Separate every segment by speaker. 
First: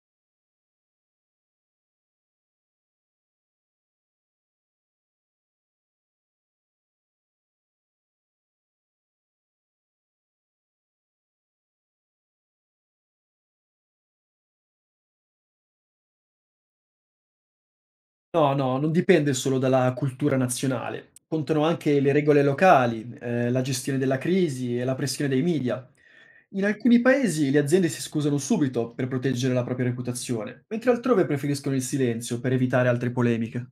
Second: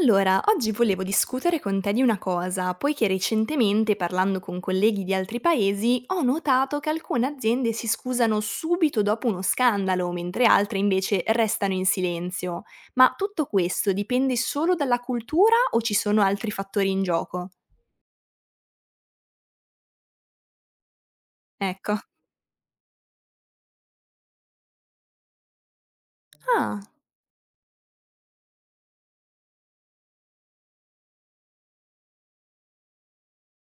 Speaker 1: Allora, oggi volevo discutere con te di una cosa, poiché recentemente, parlando con colleghi di altri paesi, ho notato che alcune aziende si scusano subito dopo uno scandalo, mentre altre invece restano in silenzio. Ma tutto questo dipende solo dalla cultura o ci sono altri fattori in gioco?
Speaker 2: No, no, non dipende solo dalla cultura nazionale. Contano
Speaker 1: Ecco.
Speaker 2: anche le regole locali, la gestione della crisi e la pressione dei media. In
Speaker 1: Ah,
Speaker 2: alcuni paesi le aziende si scusano subito per proteggere la propria reputazione, mentre altrove preferiscono il silenzio per evitare altre polemiche.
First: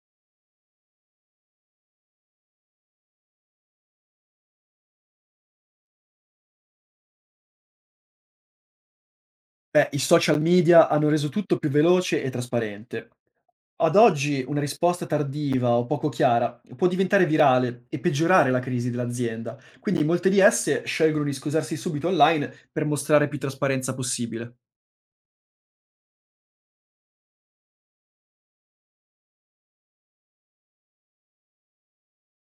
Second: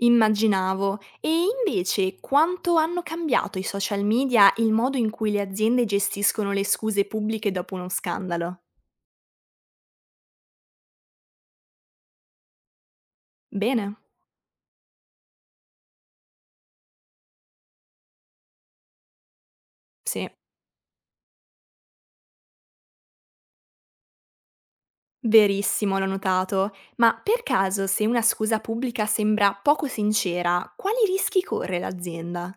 Speaker 1: immaginavo. E invece quanto hanno cambiato i social media il modo in cui le aziende gestiscono le scuse pubbliche dopo uno scandalo?
Speaker 2: Beh, i social media hanno reso tutto più veloce e trasparente. Ad
Speaker 1: Bene,
Speaker 2: oggi una risposta tardiva o poco chiara può diventare virale e peggiorare la crisi dell'azienda, quindi
Speaker 1: sì.
Speaker 2: molte di esse scelgono di scusarsi subito online per mostrare più trasparenza possibile.
Speaker 1: Verissimo, l'ho notato. Ma per caso, se una scusa pubblica sembra poco sincera, quali rischi corre l'azienda?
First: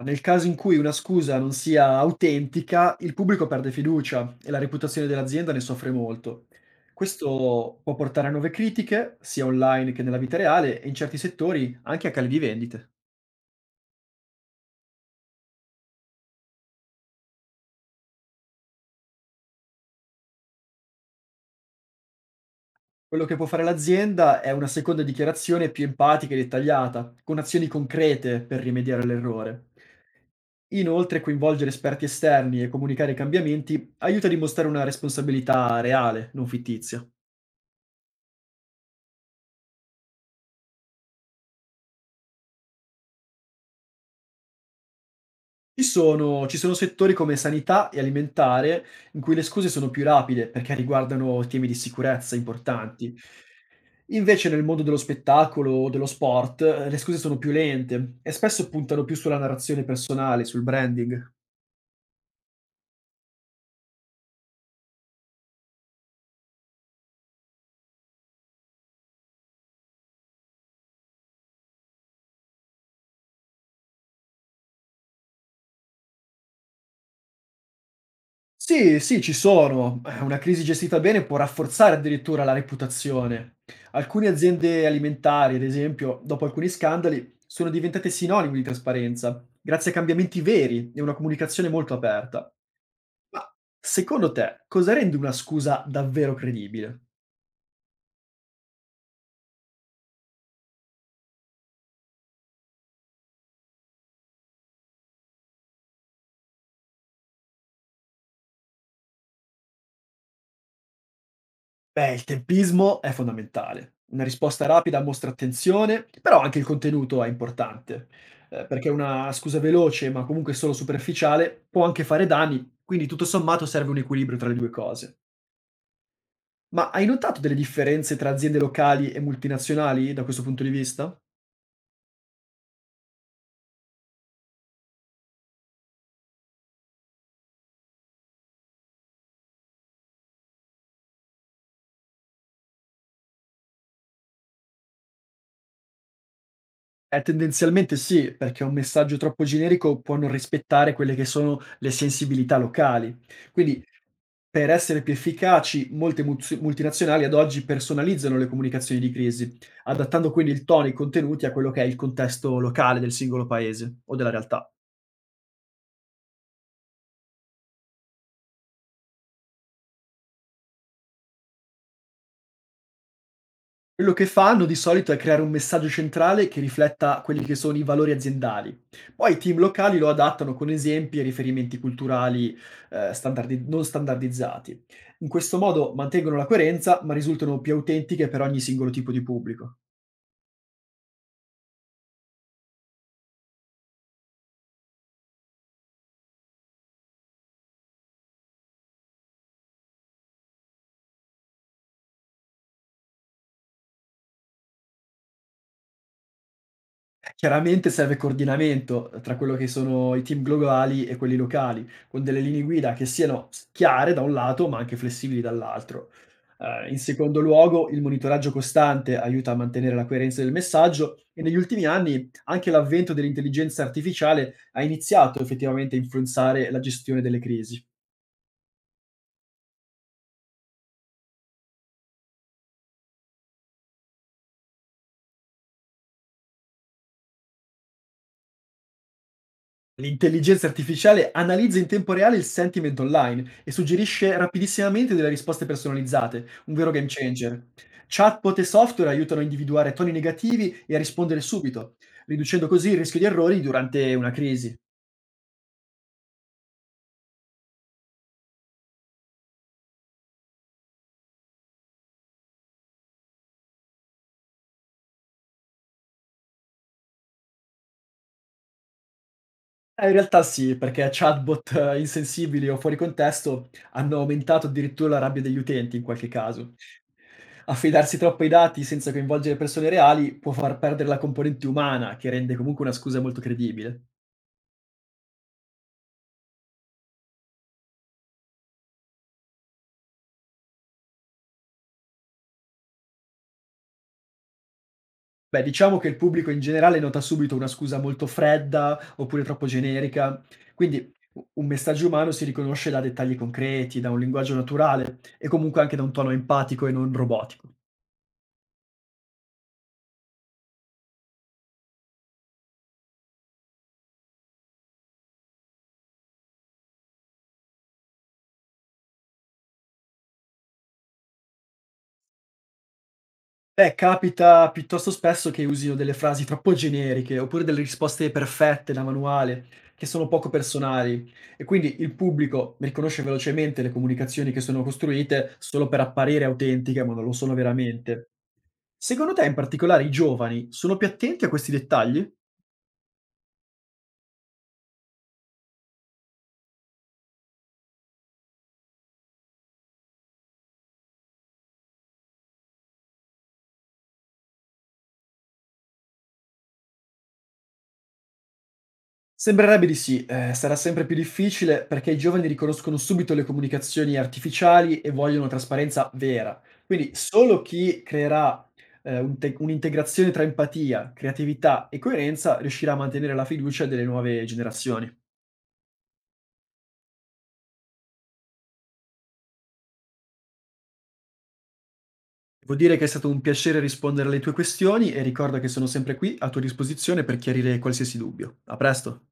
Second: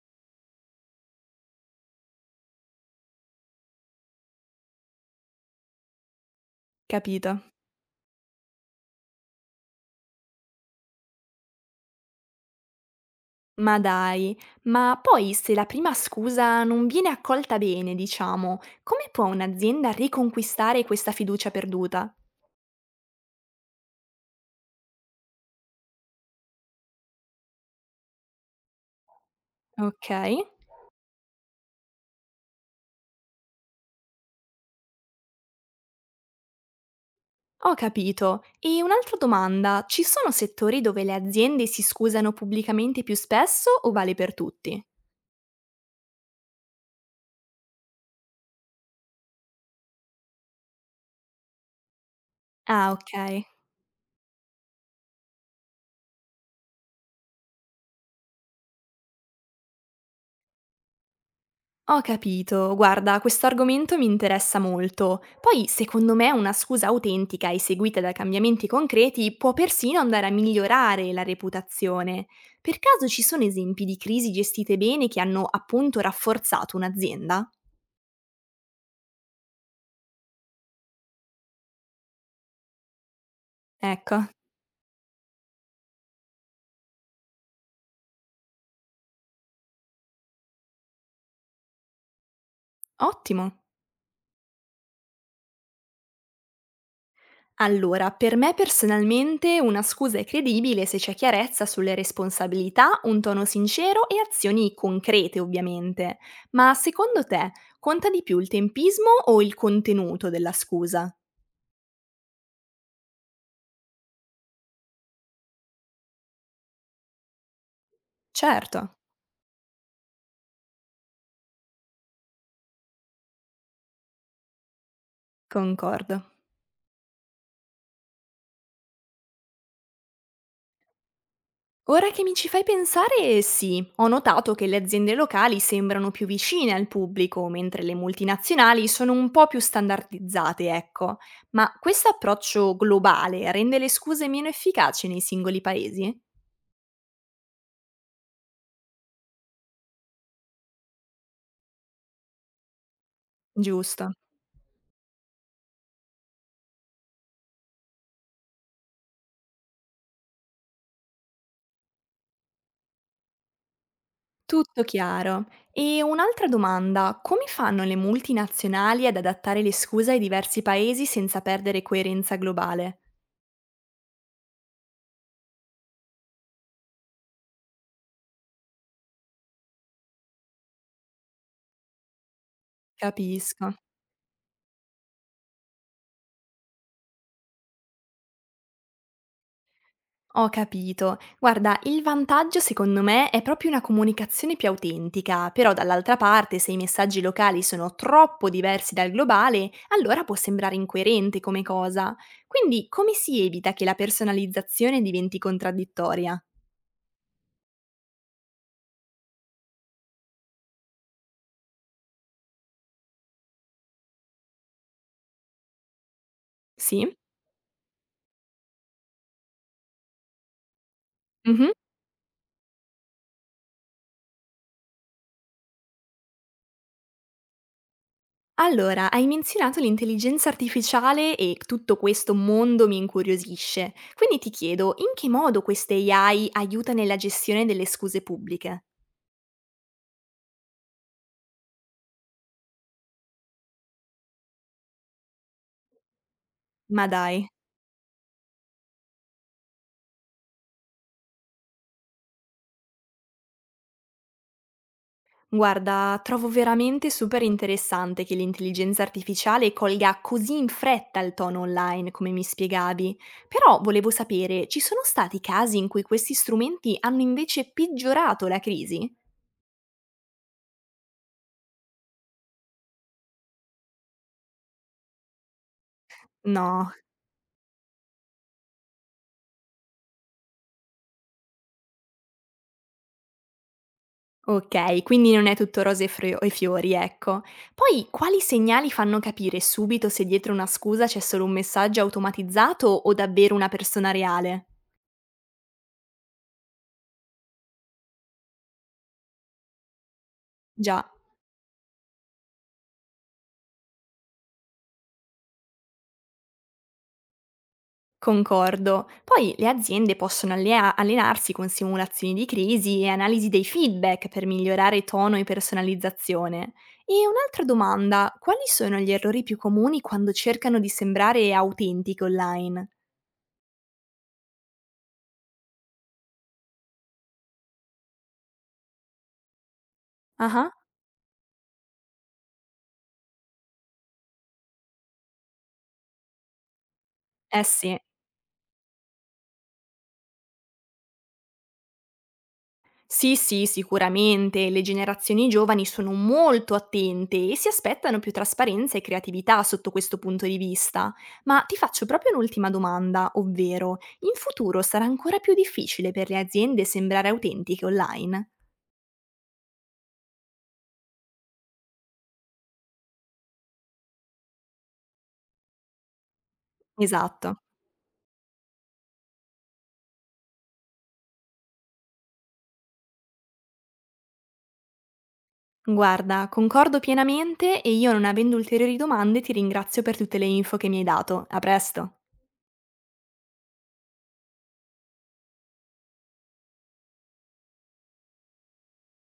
Speaker 2: Nel caso in cui una scusa non sia autentica, il pubblico perde fiducia e la reputazione dell'azienda ne soffre molto.
Speaker 1: Capito.
Speaker 2: Questo può portare a nuove critiche, sia online che nella vita reale, e in certi settori anche a cali di vendite.
Speaker 1: Ma dai, ma poi se la prima scusa non viene accolta bene, diciamo, come può un'azienda riconquistare questa fiducia perduta?
Speaker 2: Quello che può fare l'azienda è una seconda dichiarazione più empatica e dettagliata, con azioni concrete per rimediare all'errore.
Speaker 1: Ok,
Speaker 2: Inoltre, coinvolgere esperti esterni e comunicare i cambiamenti aiuta a dimostrare una responsabilità reale, non fittizia.
Speaker 1: ho capito. E un'altra domanda, ci sono settori dove le aziende si scusano pubblicamente più spesso o vale per tutti?
Speaker 2: Ci sono settori come sanità e alimentare in cui le scuse sono più rapide perché riguardano temi di sicurezza
Speaker 1: Ah,
Speaker 2: importanti.
Speaker 1: ok.
Speaker 2: Invece nel mondo dello spettacolo o dello sport le scuse sono più lente e spesso puntano più sulla narrazione personale, sul branding.
Speaker 1: Ho capito, guarda, questo argomento mi interessa molto. Poi, secondo me, una scusa autentica e seguita da cambiamenti concreti può persino andare a migliorare la reputazione. Per caso ci sono esempi di crisi gestite bene che hanno appunto rafforzato un'azienda?
Speaker 2: Sì, sì, ci sono. Una crisi gestita bene può rafforzare addirittura la reputazione.
Speaker 1: Ecco,
Speaker 2: Alcune aziende alimentari, ad esempio, dopo alcuni scandali, sono diventate sinonimo di trasparenza, grazie a cambiamenti veri e una comunicazione molto aperta.
Speaker 1: ottimo.
Speaker 2: Ma secondo te, cosa rende una scusa davvero credibile?
Speaker 1: Allora, per me personalmente una scusa è credibile se c'è chiarezza sulle responsabilità, un tono sincero e azioni concrete, ovviamente. Ma secondo te conta di più il tempismo o il contenuto della scusa?
Speaker 2: Beh, il tempismo è fondamentale. Una risposta rapida mostra attenzione, però anche il contenuto è importante,
Speaker 1: Certo,
Speaker 2: perché una scusa veloce, ma comunque solo superficiale, può anche fare danni, quindi tutto sommato serve un equilibrio tra le due cose.
Speaker 1: concordo.
Speaker 2: Ma hai notato delle differenze tra aziende locali e multinazionali da questo punto di vista?
Speaker 1: Ora che mi ci fai pensare, sì, ho notato che le aziende locali sembrano più vicine al pubblico, mentre le multinazionali sono un po' più standardizzate, ecco. Ma questo approccio globale rende le scuse meno efficaci nei singoli paesi?
Speaker 2: Tendenzialmente sì, perché un messaggio troppo generico può non rispettare quelle che sono le sensibilità locali. Quindi,
Speaker 1: Giusto.
Speaker 2: per essere più efficaci, molte multinazionali ad oggi personalizzano le comunicazioni di crisi, adattando quindi il tono e i contenuti a quello che è il contesto locale del singolo paese o della realtà.
Speaker 1: Tutto chiaro. E un'altra domanda, come fanno le multinazionali ad adattare le scuse ai diversi paesi senza perdere coerenza globale?
Speaker 2: Quello che fanno di solito è creare un messaggio centrale che rifletta quelli che sono i valori aziendali. Poi i team locali lo adattano con esempi e riferimenti culturali
Speaker 1: Capisco.
Speaker 2: non standardizzati. In questo modo mantengono la coerenza, ma risultano più autentiche per ogni singolo tipo di pubblico.
Speaker 1: Ho capito. Guarda, il vantaggio secondo me è proprio una comunicazione più autentica, però dall'altra parte se i messaggi locali sono troppo diversi dal globale, allora può sembrare incoerente come cosa. Quindi come si evita che la personalizzazione diventi contraddittoria?
Speaker 2: Chiaramente serve coordinamento tra quello che sono i team globali e quelli locali, con delle linee guida che siano chiare da un lato, ma anche flessibili dall'altro. In
Speaker 1: Sì?
Speaker 2: secondo luogo, il monitoraggio costante aiuta a mantenere la coerenza del messaggio e negli
Speaker 1: Mhm.
Speaker 2: ultimi anni anche l'avvento dell'intelligenza artificiale ha iniziato effettivamente a influenzare la gestione delle crisi.
Speaker 1: Allora, hai menzionato l'intelligenza artificiale e tutto questo mondo mi incuriosisce. Quindi ti chiedo, in che modo queste AI aiuta nella gestione delle scuse pubbliche?
Speaker 2: L'intelligenza artificiale analizza in tempo reale il sentiment online e suggerisce rapidissimamente delle risposte personalizzate, un vero game
Speaker 1: Ma dai.
Speaker 2: changer. Chatbot e software aiutano a individuare toni negativi e a rispondere subito, riducendo così il rischio di errori durante una crisi.
Speaker 1: Guarda, trovo veramente super interessante che l'intelligenza artificiale colga così in fretta il tono online, come mi spiegavi. Però volevo sapere, ci sono stati casi in cui questi strumenti hanno invece peggiorato la crisi?
Speaker 2: In realtà sì, perché chatbot insensibili o fuori contesto hanno aumentato addirittura la rabbia degli utenti in qualche caso.
Speaker 1: No.
Speaker 2: Affidarsi troppo ai dati senza coinvolgere persone reali può far perdere la componente umana, che rende comunque una scusa molto credibile.
Speaker 1: Ok, quindi non è tutto rose e e fiori, ecco. Poi, quali segnali fanno capire subito se dietro una scusa c'è solo un messaggio automatizzato o davvero una persona reale?
Speaker 2: Beh, diciamo che il pubblico in generale nota subito una scusa molto fredda oppure troppo generica, quindi
Speaker 1: Già.
Speaker 2: u un messaggio umano si riconosce da dettagli concreti, da un linguaggio naturale e comunque anche da un tono empatico e non robotico.
Speaker 1: Concordo. Poi le aziende possono allenarsi con simulazioni di crisi e analisi dei feedback per migliorare tono e personalizzazione. E un'altra domanda, quali sono gli errori più comuni quando cercano di sembrare autentiche online?
Speaker 2: Beh, capita piuttosto spesso che usino delle frasi troppo generiche oppure delle risposte perfette da manuale che sono poco
Speaker 1: Ah,
Speaker 2: personali e quindi il pubblico riconosce velocemente le comunicazioni che sono costruite solo per apparire autentiche, ma non lo sono
Speaker 1: eh sì.
Speaker 2: veramente. Secondo te, in particolare, i giovani sono più attenti a questi dettagli?
Speaker 1: Sì, sì, sicuramente. Le generazioni giovani sono molto attente e si aspettano più trasparenza e creatività sotto questo punto di vista. Ma ti faccio proprio un'ultima domanda, ovvero, in futuro sarà ancora più difficile per le aziende sembrare autentiche online?
Speaker 2: Sembrerebbe di sì, sarà sempre più difficile perché i giovani riconoscono subito le comunicazioni artificiali e vogliono trasparenza vera. Quindi solo
Speaker 1: Esatto.
Speaker 2: chi creerà un'integrazione tra empatia, creatività e coerenza riuscirà a mantenere la fiducia delle nuove generazioni.
Speaker 1: Guarda, concordo pienamente e io non avendo ulteriori domande ti ringrazio per tutte le info che mi hai dato. A presto.
Speaker 2: Devo dire che è stato un piacere rispondere alle tue questioni e ricorda che sono sempre qui a tua disposizione per chiarire qualsiasi dubbio. A presto!